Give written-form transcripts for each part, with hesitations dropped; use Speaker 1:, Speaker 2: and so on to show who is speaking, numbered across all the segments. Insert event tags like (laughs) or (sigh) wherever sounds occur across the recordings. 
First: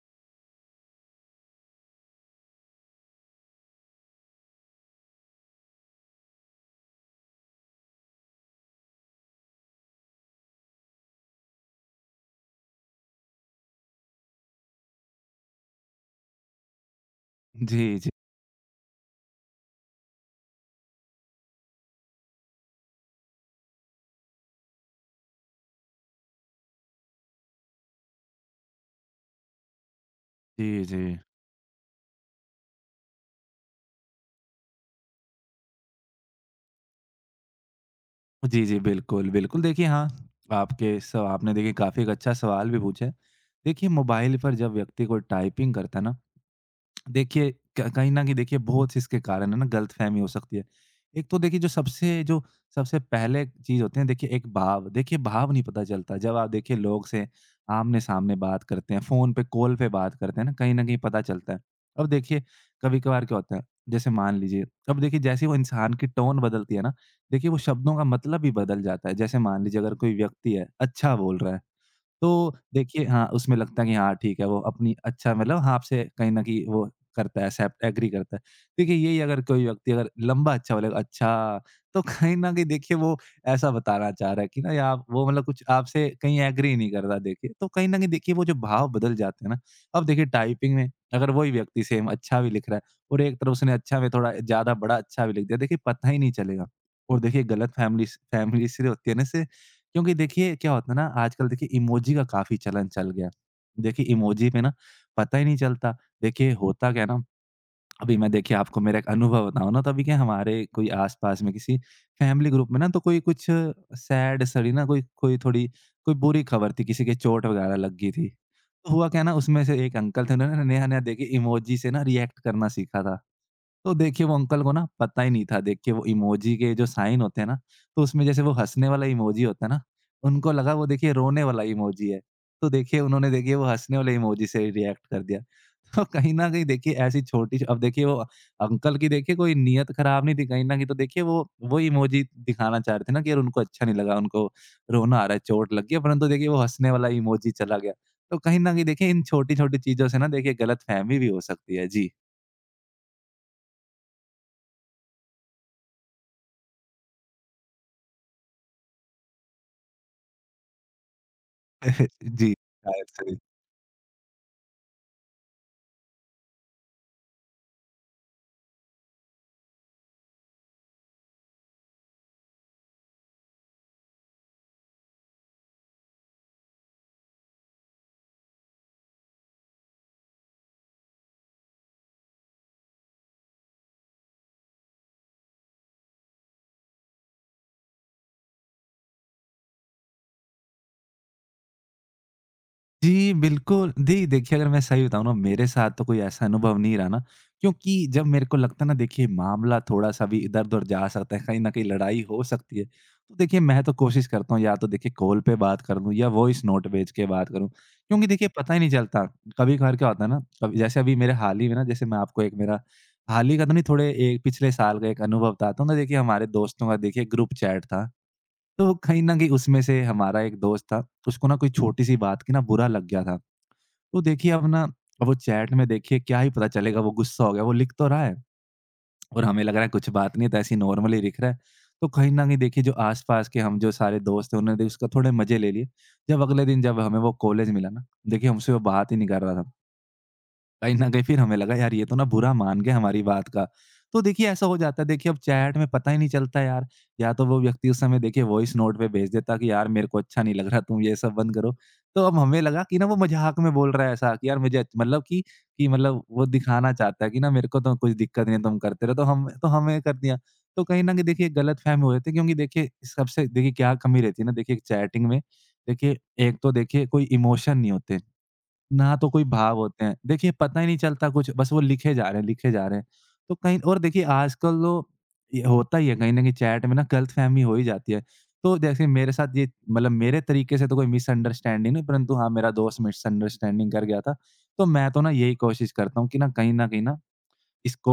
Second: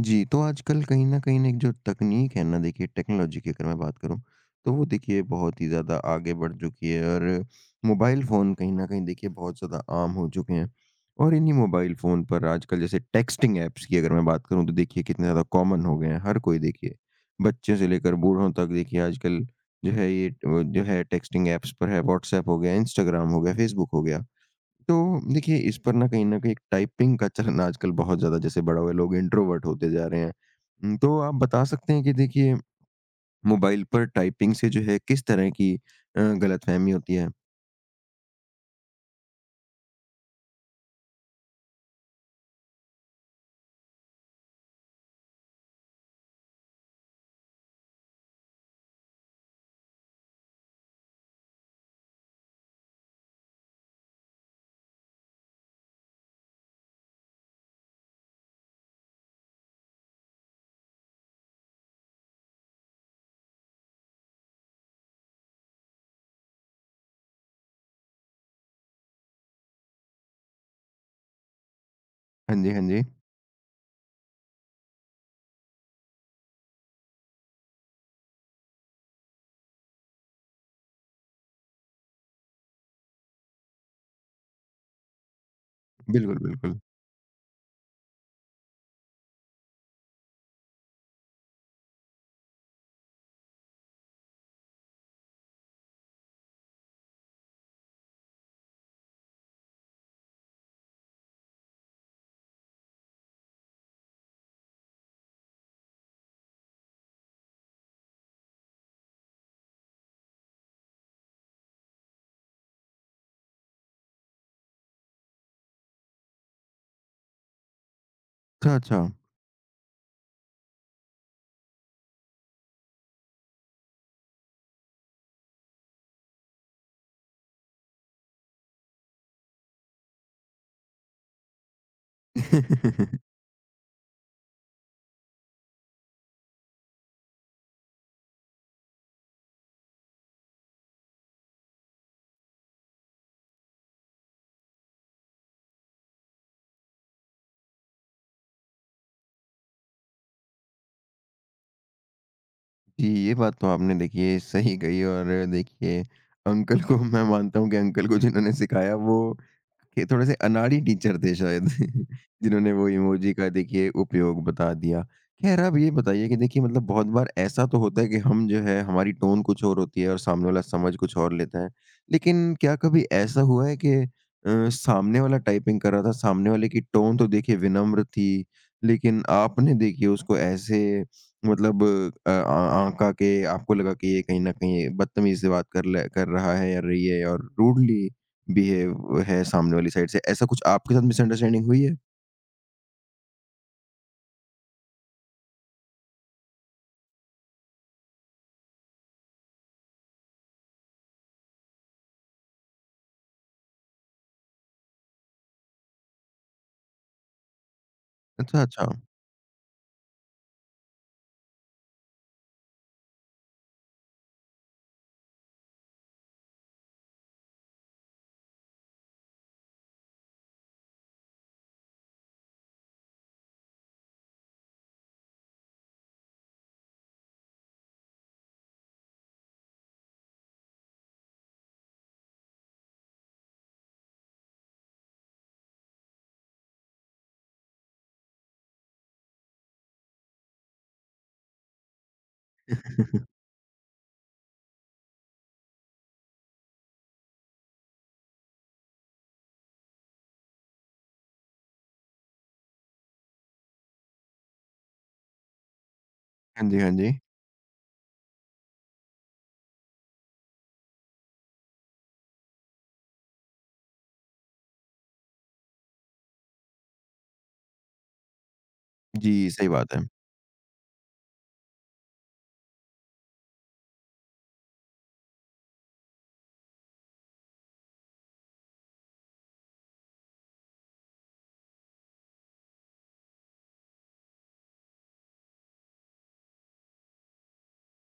Speaker 1: जी, तो आजकल कहीं न कहीं ना एक जो तकनीक है ना देखिए टेक्नोलॉजी की अगर मैं बात करूँ, तो वो देखिए बहुत ही ज़्यादा आगे बढ़ चुकी है और मोबाइल फ़ोन कहीं न कहीं देखिए बहुत ज़्यादा आम हो चुके हैं। और इन्हीं मोबाइल फ़ोन पर आजकल जैसे टेक्स्टिंग ऐप्स की अगर मैं बात करूँ तो देखिए कितने ज़्यादा कॉमन हो गए हैं। हर कोई देखिए बच्चे से
Speaker 2: जी, जी,
Speaker 1: लेकर बूढ़ों तक देखिए आजकल जो है ये जो है टेक्स्टिंग ऐप्स पर है व्हाट्सएप हो गया, इंस्टाग्राम हो गया, फ़ेसबुक हो गया। तो देखिए इस पर ना कहीं न कहीं एक टाइपिंग का चलन आजकल बहुत ज़्यादा जैसे बढ़ा हुआ है, लोग इंट्रोवर्ट होते जा रहे हैं।
Speaker 2: जी, जी।
Speaker 1: तो आप बता सकते हैं कि देखिए मोबाइल पर टाइपिंग से जो है किस तरह की गलतफ़हमी होती है?
Speaker 2: जी, जी, बिल्कुल, बिल्कुल। देखिए हाँ, आपके स आपने देखिए काफ़ी एक अच्छा सवाल भी पूछा है। देखिए मोबाइल पर जब व्यक्ति कोई टाइपिंग करता है ना, देखिए क कहीं न कहीं देखिए बहुत इसके कारण है ना गलतफ़हमी हो सकती है। एक तो देखिए जो सबसे पहले चीज़ होती है देखिए एक भाव, देखिए भाव नहीं पता चलता, जब आप देखिए लोग से आमने-सामने बात करते हैं, फ़ोन पे कॉल पे बात करते हैं ना, कहीं न कहीं पता चलता है। अब देखिए कभी-कभार क्या होता है, जैसे मान लीजिए, अब देखिए जैसे वो इंसान की टोन बदलती है ना, देखिए वो शब्दों का मतलब भी बदल जाता है। जैसे मान लीजिए, अगर कोई व्यक्ति है, अच्छा बोल रहा है, तो
Speaker 1: हाँ जी, हाँ जी।
Speaker 2: देखिए हाँ, उसमें लगता है कि हाँ, ठीक है, वो अपनी अच्छा मतलब हाँ, आपसे कहीं न कहीं वो करता है, एक्सेप्ट एग्री करता है। देखिए, यही अगर कोई व्यक्ति अगर लंबा अच्छा बोलेगा, "अच्छा!", तो कहीं न कहीं देखिए वो ऐसा बताना चाह रहा है कि ना, या आप वो मतलब कुछ आपसे कहीं
Speaker 1: बिल्कुल,
Speaker 2: एग्री
Speaker 1: बिल्कुल।
Speaker 2: नहीं कर रहा देखिए। तो कहीं न कहीं देखिए वो जो भाव बदल जाते हैं ना, अब देखिए टाइपिंग में अगर वही व्यक्ति सेम अच्छा भी लिख रहा है और एक तरफ उसने अच्छा में थोड़ा ज़्यादा बड़ा अच्छा भी लिख दिया, देखिए पता ही नहीं चलेगा। और देखिए गलतफ़हमी स फ़हमी इसलिए होती है ना इससे, क्योंकि देखिए क्या होता है ना, आजकल देखिए इमोजी का काफ़ी चलन चल गया। देखिए इमोजी पे ना पता ही नहीं चलता। देखिए होता क्या है ना, अभी मैं देखिए आपको मेरा एक अनुभव बताऊँ ना, तो अभी क्या हमारे कोई आस-पास में किसी फैमिली ग्रुप में ना, तो कोई कुछ सैड सड़ी ना, कोई कोई थोड़ी कोई बुरी खबर थी, किसी के चोट वगैरह लग गई थी।
Speaker 1: अच्छा,
Speaker 2: तो
Speaker 1: अच्छा।
Speaker 2: हुआ क्या है ना, उसमें से एक अंकल थे, उन्होंने नया-नया देखिए इमोजी से ना रिएक्ट करना सीखा था। तो देखिए वो अंकल को ना पता ही नहीं था, देखिए वो इमोजी के जो साइन होते हैं ना, तो उसमें जैसे वो हँसने वाला इमोजी होता है ना, उनको लगा वो देखिए रोने वाला इमोजी है। तो देखिए उन्होंने
Speaker 1: (laughs)
Speaker 2: देखिए वो हँसने वाले इमोजी से रिएक्ट कर दिया। (laughs) तो कहीं न कहीं देखिए ऐसी छोटी, अब देखिए वो अंकल की देखिए कोई नीयत खराब नहीं थी कहीं न कहीं, तो देखिए वो इमोजी दिखाना चाह रहे थे ना कि यार उनको अच्छा नहीं लगा, उनको रोना आ रहा है, चोट लग गई है, परंतु देखिए वो हँसने वाला इमोजी चला गया। तो कहीं न कहीं देखिए इन छोटी-छोटी चीज़ों से ना देखिए गलतफ़हमी भी हो सकती है। जी।
Speaker 1: जी, ये बात तो आपने देखिए सही कही और देखिए अंकल को मैं मानता हूँ कि अंकल को जिन्होंने सिखाया वो कि थोड़े से अनाड़ी टीचर थे शायद।
Speaker 2: (laughs)
Speaker 1: (laughs)
Speaker 2: जी।
Speaker 1: जिन्होंने वो
Speaker 2: शायद
Speaker 1: इमोजी
Speaker 2: से।
Speaker 1: का देखिए उपयोग बता दिया। खैर आप ये बताइए कि देखिए मतलब बहुत बार ऐसा तो होता है कि हम जो है हमारी टोन कुछ और होती है और सामने वाला समझ कुछ और लेता है। लेकिन क्या कभी ऐसा हुआ है कि सामने वाला टाइपिंग कर रहा था, सामने वाले की टोन तो देखिए विनम्र थी, लेकिन आपने देखिए उसको ऐसे मतलब अ, आ आँका के आपको लगा कि ये कहीं न कहीं बदतमीज़ी से बात कर रहा है या रही है और रूडली बिहेव है सामने वाली साइड से, ऐसा कुछ आपके साथ मिसअंडरस्टैंडिंग हुई है?
Speaker 2: जी, बिल्कुल। जी, देखिए अगर मैं सही बताऊँ ना, मेरे साथ तो कोई ऐसा अनुभव नहीं रहा ना, क्योंकि जब मेरे को लगता है ना, देखिए मामला थोड़ा-सा भी इधर-उधर जा सकता है, कहीं न कहीं लड़ाई हो सकती है। तो देखिए मैं तो कोशिश करता हूँ या तो देखिए कॉल पे बात कर लूँ, या वॉइस नोट भेज के बात करूँ, क्योंकि देखिए
Speaker 1: अच्छा,
Speaker 2: पता ही
Speaker 1: अच्छा।
Speaker 2: नहीं चलता। कभी-कभार क्या होता है ना, कभी जैसे अभी मेरे हाल ही में ना, जैसे मैं आपको एक मेरा हाल ही का तो नहीं, थोड़े एक पिछले साल का एक अनुभव बताता हूँ ना, देखिए हमारे दोस्तों का देखिए ग्रुप चैट था। तो कहीं न कहीं उसमें से हमारा एक दोस्त था, उसको ना कोई छोटी-सी बात की ना बुरा लग गया था। तो देखिए अब ना, अब वो चैट में देखिए क्या ही पता चलेगा वो गुस्सा हो गया, वो लिख तो रहा है और हमें लग रहा है कुछ बात नहीं है, तो ऐसे ही नॉर्मली लिख रहा है। तो कहीं न कहीं देखिए जो आस-पास के हम जो सारे दोस्त हैं, उन्होंने उसका थोड़े मज़े ले लिए। जब अगले दिन जब हमें वो कॉलेज मिला ना, देखिए हमसे वो बात ही नहीं कर रहा था। कहीं न कहीं फिर हमें लगा यार, ये तो ना बुरा मान गए हमारी
Speaker 1: (laughs)
Speaker 2: बात का। तो देखिए ऐसा हो जाता है, देखिए अब चैट में पता ही नहीं चलता यार, या तो वो व्यक्ति उस समय देखिए वॉइस नोट पे भेज देता कि यार मेरे को अच्छा नहीं लग रहा, तुम ये सब बंद करो। तो अब हमें लगा कि ना वो मज़ाक में बोल रहा है ऐसा कि यार मुझे अच्छ मतलब कि मतलब वो
Speaker 1: हाँ जी, हाँ
Speaker 2: दिखाना
Speaker 1: जी।
Speaker 2: चाहता है कि ना मेरे को तो कुछ दिक्कत नहीं है, तुम करते रहो, तो हम तो हमें कर दिया। तो कहीं न कहीं देखिए गलतफ़हमी हो जाती है, क्योंकि देखिए सबसे देखिए क्या कमी रहती है ना, देखिए चैटिंग में, देखिए एक तो देखिए कोई इमोशन नहीं होते। ना तो कोई
Speaker 1: जी, सही
Speaker 2: भाव
Speaker 1: बात है।
Speaker 2: होते हैं। देखिए पता ही नहीं चलता कुछ, बस वो लिखे जा रहे हैं, लिखे जा रहे हैं। तो कहीं और देखिए आजकल तो ये होता ही है, कहीं न कहीं चैट में ना गलतफ़हमी हो ही जाती है। तो जैसे मेरे साथ ये मतलब मेरे तरीके से तो कोई मिसअंडरस्टैंडिंग नहीं, परंतु हाँ, मेरा दोस्त मिसअंडरस्टैंडिंग कर गया था। तो मैं तो ना यही कोशिश करता हूँ कि ना कहीं न कहीं ना इसको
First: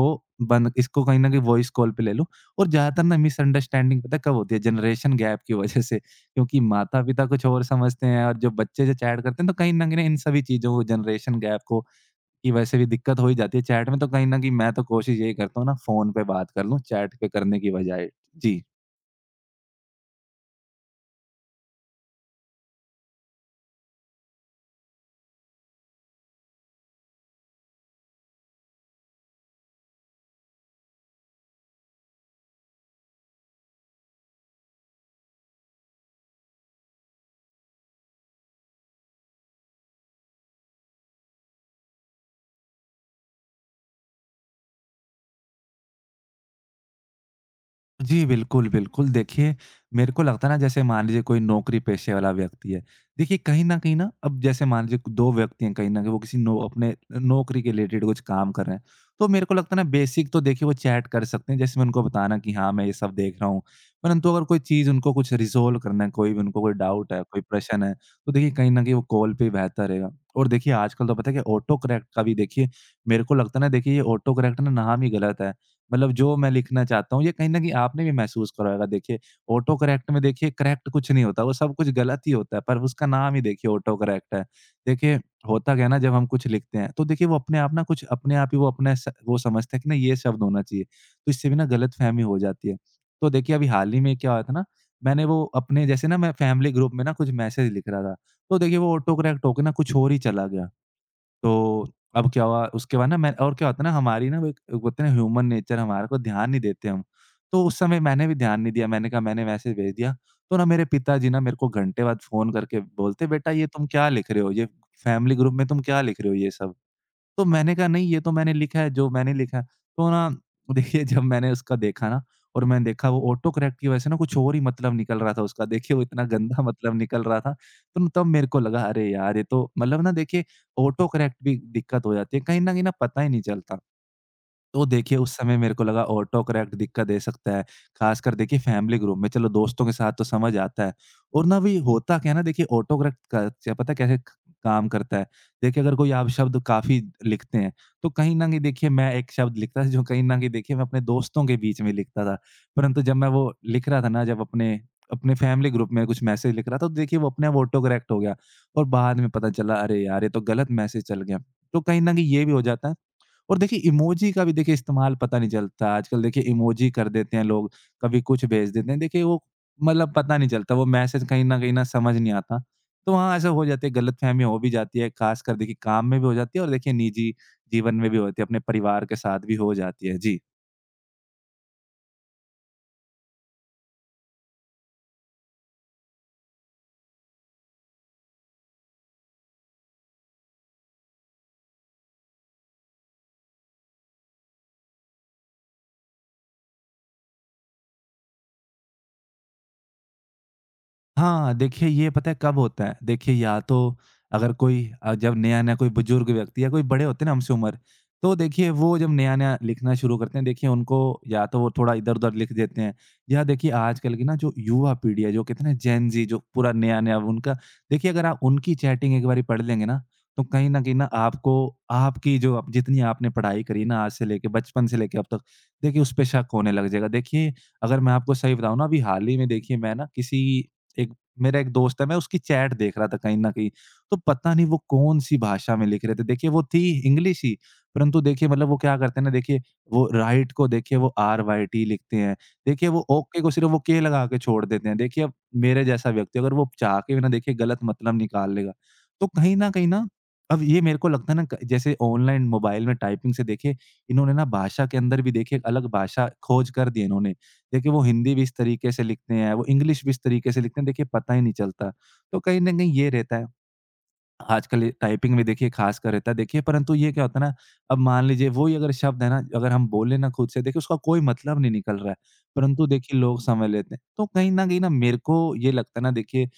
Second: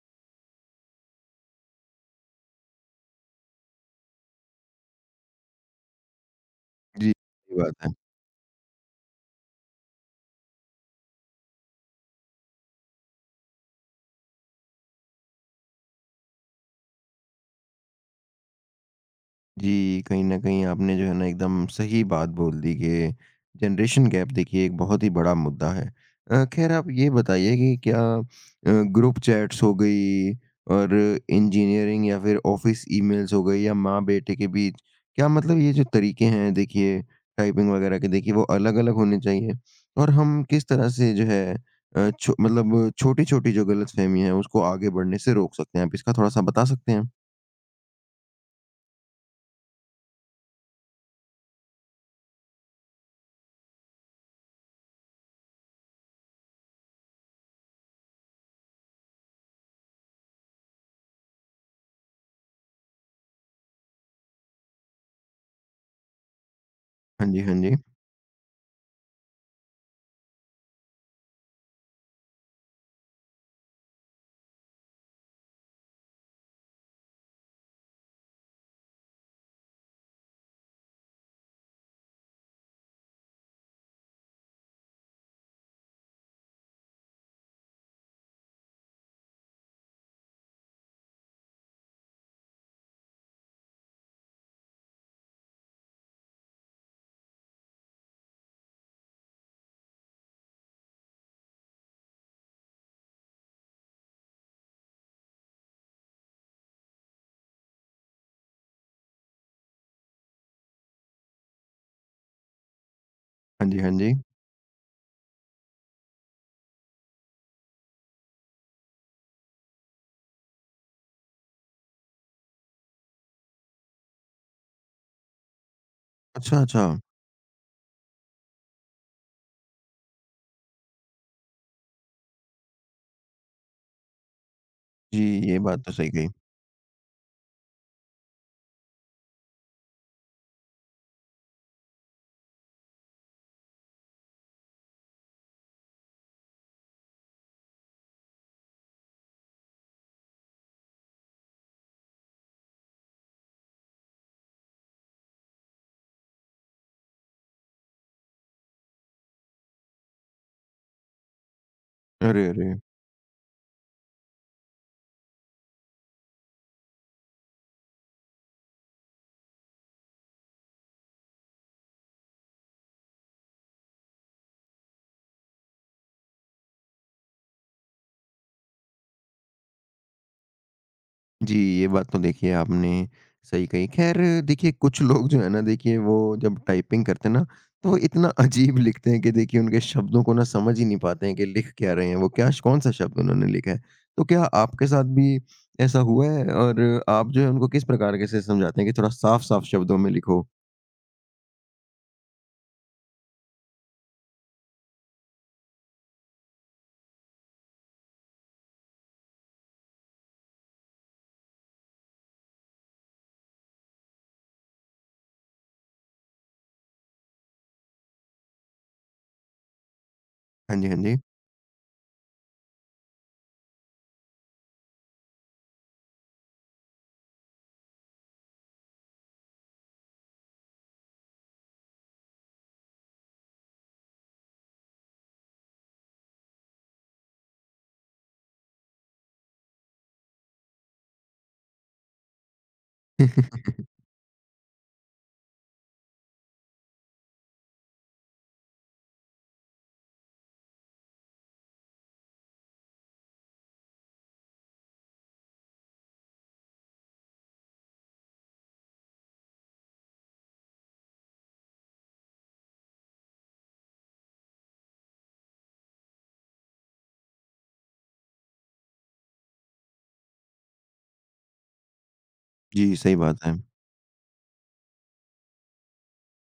Speaker 2: बंद, इसको कहीं न कहीं वॉइस कॉल पे ले लो। और ज़्यादातर ना मिसअंडरस्टैंडिंग पता है कब होती है? जनरेशन गैप की वज़ह से, क्योंकि
Speaker 1: जी,
Speaker 2: माता-पिता कुछ
Speaker 1: सही
Speaker 2: और
Speaker 1: बात है।
Speaker 2: समझते हैं और जो बच्चे जो चैट करते हैं, तो कहीं न कहीं इन सभी चीज़ों को जनरेशन गैप को, कि वैसे भी दिक्कत हो ही जाती है चैट में, तो कहीं न कहीं मैं तो कोशिश यही करता हूँ ना फ़ोन पे बात कर लूँ चैट पे करने की बजाय। जी।
Speaker 1: जी, कहीं न कहीं आपने जो है ना एकदम सही बात बोल दी कि जनरेशन गैप देखिए एक बहुत ही बड़ा मुद्दा है। ख़ैर आप ये बताइए कि क्या ग्रुप चैट्स हो गई और इंजीनियरिंग या फिर ऑफ़िस ईमेल्स हो गई या माँ-बेटे के बीच, क्या मतलब ये जो तरीके हैं देखिए टाइपिंग वग़ैरह के देखिए वो अलग-अलग होने चाहिए? और हम किस तरह से जो है अ, छो मतलब छोटी-छोटी जो गलतफ़हमी है उसको आगे बढ़ने से रोक सकते हैं? आप इसका थोड़ा-सा बता सकते हैं?
Speaker 2: जी, बिल्कुल, बिल्कुल। देखिए, मेरे को लगता है ना, जैसे मान लीजिए कोई नौकरी पेशे वाला व्यक्ति है। देखिए कहीं न कहीं ना, अब जैसे मान लीजिए 2 व्यक्ति हैं, कहीं न कहीं वो किसी नो अपने नौकरी के रिलेटेड कुछ काम कर रहे हैं। तो मेरे को लगता है ना, बेसिक तो देखिए वो चैट कर सकते हैं, जैसे मैं उनको बताना कि हाँ, मैं ये सब देख रहा हूँ। परंतु अगर कोई चीज़ उनको कुछ रिज़ॉल्व करना है, कोई भी उनको कोई डाउट है,
Speaker 1: हाँ जी,
Speaker 2: कोई
Speaker 1: हाँ जी।
Speaker 2: प्रश्न है, तो देखिए कहीं न कहीं वो कॉल पे ही बेहतर रहेगा। और देखिए आजकल तो पता है कि ऑटो करेक्ट का भी देखिए मेरे को लगता है ना, देखिए ये ऑटो करेक्ट ना नाम ही गलत है। मतलब जो मैं लिखना चाहता हूँ, ये कहीं न कहीं आपने भी महसूस करा होगा। देखिए, ऑटो करेक्ट में देखिए करेक्ट कुछ नहीं होता, वो सब कुछ गलत ही होता है, पर उसका नाम ही देखिए ऑटो करेक्ट है। देखिए, होता क्या है ना, जब हम कुछ लिखते हैं, तो देखिए वो अपने आप ना, कुछ अपने आप ही वो अपने स वो समझता है कि ना ये शब्द होना चाहिए, तो इससे भी ना गलतफ़हमी हो जाती है। तो देखिए, अभी हाल ही में क्या हुआ था ना, मैंने वो अपने जैसे ना मैं फैमिली ग्रुप में ना कुछ मैसेज लिख रहा था, तो देखिए वो ऑटो करेक्ट होके ना कुछ और ही चला गया। तो अब क्या हुआ उसके बाद ना, मैं और क्या होता है ना हमारी ना वो एक एक बोलते हैं ना ह्यूमन नेचर, हमारे को ध्यान नहीं देते हम। तो उस समय मैंने भी ध्यान नहीं दिया, मैंने कहा, मैंने मैसेज भेज दिया। तो ना मेरे पिताजी ना मेरे को घंटे बाद फ़ोन करके बोलते, "बेटा ये
Speaker 1: हाँ जी,
Speaker 2: तुम
Speaker 1: हाँ
Speaker 2: क्या
Speaker 1: जी।
Speaker 2: लिख रहे हो? ये फैमिली ग्रुप में तुम क्या लिख रहे हो ये सब?"। तो मैंने कहा नहीं, ये तो मैंने लिखा है जो मैंने लिखा है। तो ना देखिए जब मैंने उसका देखा ना और मैंने देखा वो ऑटो करेक्ट की वजह से ना कुछ और ही मतलब निकल रहा था उसका। देखिए वो इतना गंदा
Speaker 1: अच्छा,
Speaker 2: (laughs)
Speaker 1: अच्छा।
Speaker 2: मतलब निकल रहा था। तो तब मेरे को लगा, अरे यार, ये तो मतलब ना देखिए ऑटो करेक्ट भी दिक्कत हो जाती है। कहीं न कहीं ना पता ही नहीं चलता। तो देखिए,
Speaker 1: जी,
Speaker 2: उस समय
Speaker 1: ये
Speaker 2: मेरे
Speaker 1: बात
Speaker 2: को
Speaker 1: तो
Speaker 2: लगा
Speaker 1: सही कही।
Speaker 2: ऑटो करेक्ट दिक्कत दे सकता है, ख़ासकर देखिए फैमिली ग्रुप में, चलो दोस्तों के साथ तो समझ आता है। और ना भी होता क्या है ना, देखिए ऑटो करेक्ट क क्या पता है कैसे क काम करता है? देखिए अगर कोई आप शब्द काफ़ी लिखते हैं, तो कहीं न कहीं देखिए मैं एक शब्द लिखता था जो कहीं न कहीं देखिए मैं अपने दोस्तों के बीच में लिखता था, परंतु जब मैं वो लिख रहा था ना, जब अपने अपने फैमिली ग्रुप में कुछ मैसेज लिख रहा था, तो देखिए वो अपने आप ऑटो करेक्ट हो गया और बाद में पता चला, अरे यार! ये तो गलत मैसेज चल गया। तो कहीं न कहीं ये
Speaker 1: अरे,
Speaker 2: भी हो
Speaker 1: अरे!
Speaker 2: जाता है। और देखिए इमोजी का भी देखिए इस्तेमाल पता नहीं चलता। आजकल देखिए इमोजी कर देते हैं लोग, कभी कुछ भेज देते हैं। देखिए वो मतलब पता नहीं चलता, वो मैसेज कहीं न कहीं ना समझ नहीं आता। तो हाँ, ऐसा हो जाती है, गलतफ़हमी हो भी जाती है, ख़ासकर देखिए काम में भी हो जाती है और देखिए निजी जीवन में भी होती है, अपने परिवार के साथ भी हो जाती है। जी।
Speaker 1: जी, ये बात तो देखिए आपने सही कही। ख़ैर देखिए कुछ लोग जो है ना देखिए वो जब टाइपिंग करते हैं ना, तो इतना अजीब लिखते हैं कि देखिए उनके शब्दों को ना समझ ही नहीं पाते हैं कि लिख क्या रहे हैं वो, क्या श कौन-सा शब्द उन्होंने लिखा है। तो क्या आपके साथ भी ऐसा हुआ है? और आप जो है उनको किस प्रकार के से समझाते हैं कि थोड़ा साफ-साफ शब्दों में लिखो?
Speaker 2: हाँ, देखिए ये पता है कब होता है? देखिए या तो अगर कोई जब नया-नया कोई बुजुर्ग व्यक्ति या कोई बड़े होते हैं ना हमसे उम्र, तो देखिए वो जब नया-नया लिखना शुरू करते हैं, देखिए उनको या तो वो थोड़ा इधर-उधर लिख देते हैं या देखिए आजकल की ना जो युवा पीढ़ी है, जो कहते हैं ना जेन ज़ी, जो पूरा नया-नया उनका। देखिए अगर आप उनकी चैटिंग एक बारी पढ़ लेंगे ना, तो कहीं
Speaker 1: हाँ
Speaker 2: न
Speaker 1: जी,
Speaker 2: कहीं
Speaker 1: हाँ
Speaker 2: ना
Speaker 1: जी।
Speaker 2: आपको, आपकी जो आप जितनी आपने पढ़ाई करी ना आज से लेके बचपन से लेके अब तक, देखिए उस पे शक होने लग जाएगा। देखिए अगर मैं आपको सही बताऊँ ना, अभी हाल ही में देखिए मैं ना किसी एक मेरा एक दोस्त है, मैं उसकी चैट देख रहा था कहीं न कहीं, तो पता नहीं वो कौन-सी भाषा में लिख रहे थे। देखिए वो थी इंग्लिश ही, परंतु देखिए मतलब वो क्या करते हैं ना देखिए, वो राइट को देखिए वो आर-वाई-टी लिखते हैं। देखिए वो ओके को सिर्फ़
Speaker 1: (laughs)
Speaker 2: वो के लगा के छोड़ देते हैं। देखिए अब मेरे जैसा व्यक्ति अगर वो चाह के भी ना देखिए गलत मतलब निकाल लेगा, तो कहीं न कहीं ना अब ये मेरे को लगता है ना क जैसे ऑनलाइन मोबाइल में टाइपिंग से देखिए, इन्होंने ना भाषा के अंदर भी देखिए एक अलग भाषा खोज कर दी है इन्होंने। देखिए वो हिंदी भी इस तरीके से लिखते हैं, वो इंग्लिश भी इस तरीके से लिखते हैं, देखिए पता ही नहीं चलता। तो कहीं न कहीं ये रहता है। आजकल ये टाइपिंग में देखिए ख़ासकर रहता है देखिए, परंतु ये क्या होता है ना, अब मान लीजिए वही अगर शब्द है ना, अगर हम बोले ना खुद से देखिए उसका कोई मतलब नहीं निकल रहा है, परंतु
Speaker 1: जी, सही
Speaker 2: देखिए लोग
Speaker 1: बात है।
Speaker 2: समझ लेते हैं। तो कहीं न कहीं ना मेरे को ये लगता है ना देखिए।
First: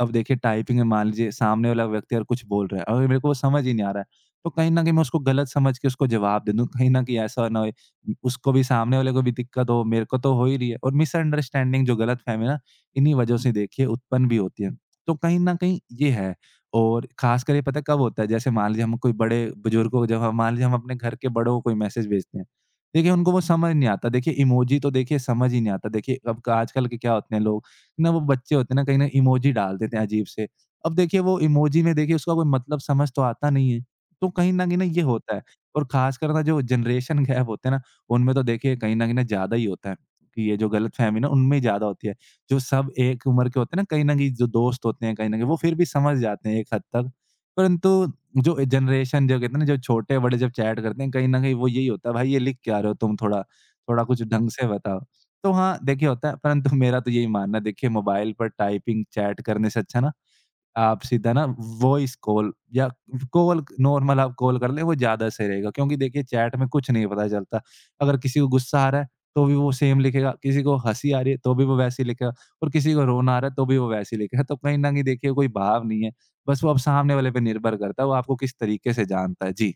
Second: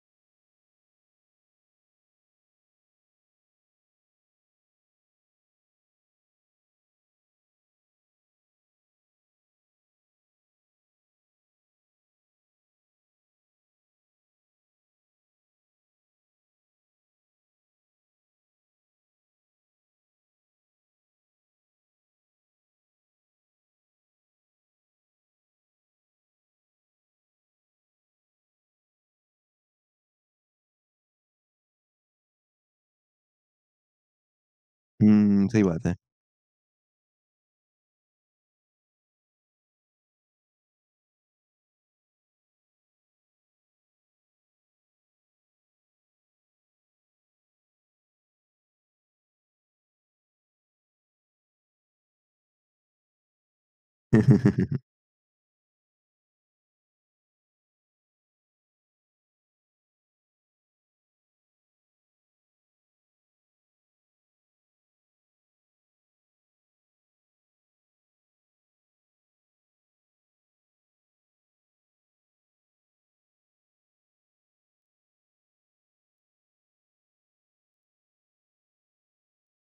Speaker 2: अब देखिए टाइपिंग में मान लीजिए सामने वाला व्यक्ति अगर कुछ बोल रहा है और मेरे को वो समझ ही नहीं आ रहा है, तो कहीं न कहीं मैं उसको गलत समझ के उसको जवाब दे दूँ। कहीं न कहीं ऐसा ना होए, उसको भी, सामने वाले को भी दिक्कत हो, मेरे को तो हो ही रही है और मिसअंडरस्टैंडिंग जो गलतफ़हमी है ना, इन्हीं वजहों से देखिए उत्पन्न भी होती है। तो कहीं न कहीं ये है। और ख़ासकर ये पता है कब होता है? जैसे मान लीजिए हम कोई बड़े बुजुर्गों को, जब हम मान लीजिए हम अपने घर के बड़ों को कोई मैसेज भेजते हैं। देखिए उनको वो समझ नहीं आता, देखिए इमोजी तो देखिए समझ ही नहीं आता। देखिए अब आजकल के क्या होते हैं लोग ना, वो बच्चे होते हैं ना, कहीं न इमोजी डाल देते हैं अजीब से। अब देखिए वो इमोजी में देखिए उसका कोई मतलब समझ तो आता नहीं है। तो कहीं न कहीं ना ये होता है।
Speaker 1: हुँ, सही
Speaker 2: और
Speaker 1: बात है।
Speaker 2: ख़ासकर ना जो जनरेशन गैप होते हैं ना, उनमें तो देखिए कहीं न कहीं ज़्यादा ही होता है कि ये जो गलतफ़हमी ना उनमें ही ज़्यादा होती है। जो सब एक उम्र के होते हैं ना, कहीं न कहीं जो दोस्त होते हैं, कहीं न कहीं वो फिर भी समझ जाते हैं एक हद तक। परंतु जो जनरेशन जो कहते हैं ना, जो छोटे-बड़े जब चैट करते हैं, कहीं न कहीं वो यही होता है, "भाई ये लिख क्या रहे हो तुम थोड़ा? थोड़ा कुछ ढंग से
Speaker 1: (laughs)
Speaker 2: बताओ।" तो हाँ, देखिए होता है, परंतु (laughs) मेरा तो यही मानना है देखिए मोबाइल पर टाइपिंग, चैट करने से अच्छा ना, आप सीधा ना वॉइस कॉल या कॉल नॉर्मल आप कॉल कर लें, वो ज़्यादा सही रहेगा। क्योंकि देखिए चैट में कुछ नहीं पता चलता। अगर किसी को गुस्सा आ रहा है, तो भी वो सेम लिखेगा, किसी को हँसी आ रही है, तो भी वो वैसे ही लिखेगा और किसी को रोना आ रहा है, तो भी वो वैसे ही लिखेगा। तो कहीं न कहीं देखिए कोई भाव नहीं है, बस वो अब सामने वाले पे निर्भर करता है, वो आपको किस तरीके से जानता है। जी।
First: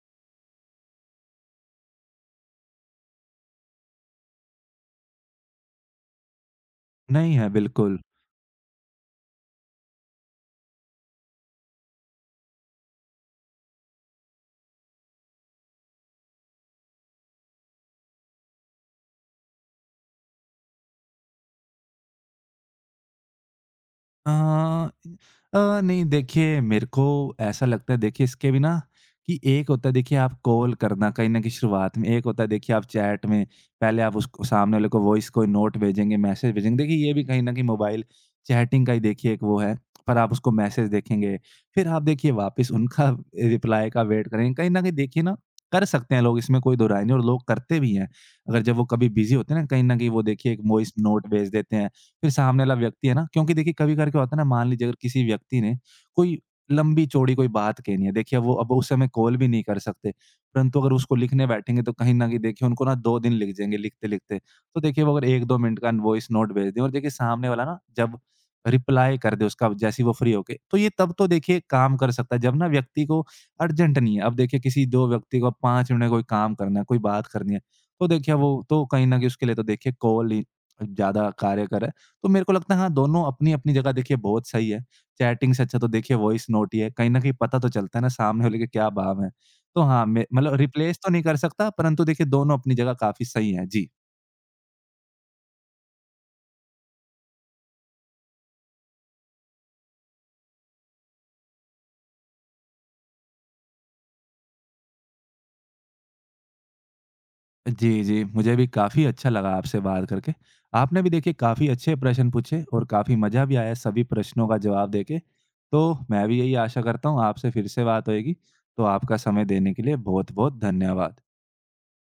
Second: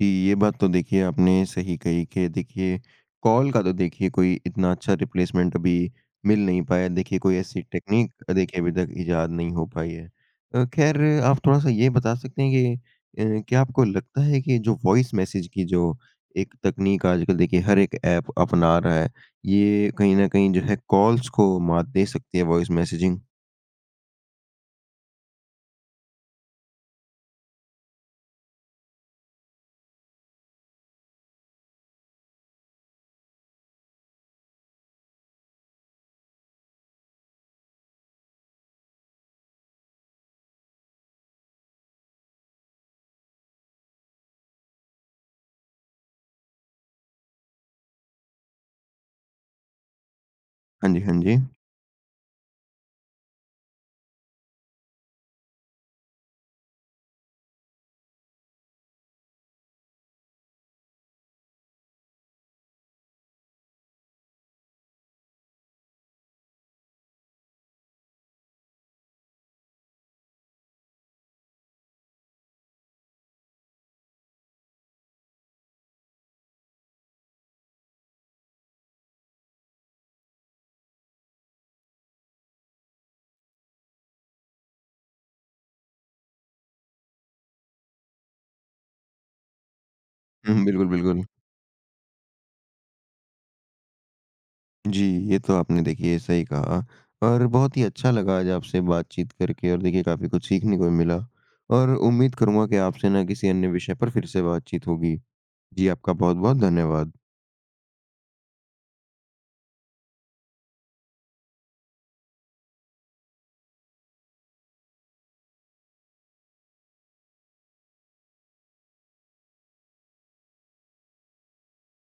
Speaker 1: जी, ये बात तो देखिए आपने सही कही कि देखिए कॉल का तो देखिए कोई इतना अच्छा रिप्लेसमेंट अभी मिल नहीं पाया है। देखिए
Speaker 2: नहीं
Speaker 1: कोई
Speaker 2: है,
Speaker 1: ऐसी
Speaker 2: बिल्कुल।
Speaker 1: टेक्निक देखिए अभी तक इजाद नहीं हो पाई है। खैर आप थोड़ा-सा ये बता सकते हैं कि क्या आपको लगता है कि जो वॉइस मैसेज की जो एक तकनीक आजकल देखिए हर एक ऐप अपना रहा है, ये कहीं न कहीं जो है कॉल्स को मात दे सकती है वॉइस मैसेजिंग?
Speaker 2: अ नहीं देखिए, मेरे को ऐसा लगता है देखिए इसके भी ना कि एक होता है देखिए आप कॉल करना कहीं न कहीं शुरुआत में, एक होता है देखिए आप चैट में पहले आप उसको सामने वाले को वॉइस कोई नोट भेजेंगे, मैसेज भेजेंगे। देखिए ये भी कहीं न कहीं मोबाइल चैटिंग का ही देखिए एक वो है, पर आप उसको मैसेज देखेंगे, फिर आप देखिए वापस उनका रिप्लाई का वेट करेंगे। कहीं न कहीं देखिए ना कर सकते हैं लोग इसमें कोई दोहराई नहीं और लोग करते भी हैं। अगर जब वो कभी बिज़ी होते हैं ना, कहीं न कहीं वो देखिए एक वॉइस
Speaker 1: हाँ जी, हाँ
Speaker 2: नोट
Speaker 1: जी।
Speaker 2: भेज देते हैं। फिर सामने वाला व्यक्ति है ना, क्योंकि देखिए कभी-कभार क्या होता है ना, मान लीजिए अगर किसी व्यक्ति ने कोई लंबी-चौड़ी कोई बात कहनी है, देखिए वो अब उस समय कॉल भी नहीं कर सकते, परंतु अगर उसको लिखने बैठेंगे तो कहीं न कहीं देखिए उनको ना 2 दिन लग जाएँगे लिखते-लिखते। तो देखिए वो अगर 1-2 मिनट का वॉइस नोट भेज दें और देखिए सामने वाला ना जब रिप्लाई कर दे उसका जैसे ही वो फ्री होके, तो ये तब तो देखिए काम कर सकता है जब ना व्यक्ति को अर्जेंट नहीं है। अब देखिए किसी 2 व्यक्ति को 5 मिनट में कोई काम करना है, कोई बात करनी है, तो देखिए वो तो कहीं न कहीं उसके लिए तो देखिए कॉल ही ज़्यादा कार्यकर है। तो मेरे को लगता है हाँ, दोनों अपनी-अपनी जगह देखिए बहुत सही है। चैटिंग से अच्छा तो देखिए वॉइस नोट ही है। कहीं न कहीं पता तो चलता है ना सामने वाले के क्या भाव हैं। तो हाँ, मैं मतलब
Speaker 1: हुँ, बिल्कुल,
Speaker 2: रिप्लेस तो नहीं
Speaker 1: बिल्कुल।
Speaker 2: कर सकता परंतु देखिए दोनों अपनी जगह काफ़ी सही हैं। जी।
Speaker 1: जी, ये तो आपने देखिए सही कहा और बहुत ही अच्छा लगा आज आपसे बातचीत करके और देखिए काफ़ी कुछ सीखने को भी मिला और उम्मीद करूँगा कि आपसे ना किसी अन्य विषय पर फिर से बातचीत होगी। जी, आपका बहुत-बहुत धन्यवाद।
Speaker 2: जी, जी। मुझे भी काफ़ी अच्छा लगा आपसे बात करके। आपने भी देखिए काफ़ी अच्छे प्रश्न पूछे और काफ़ी मज़ा भी आया सभी प्रश्नों का जवाब देके। तो मैं भी यही आशा करता हूँ आपसे फिर से बात होएगी। तो आपका समय देने के लिए बहुत-बहुत धन्यवाद।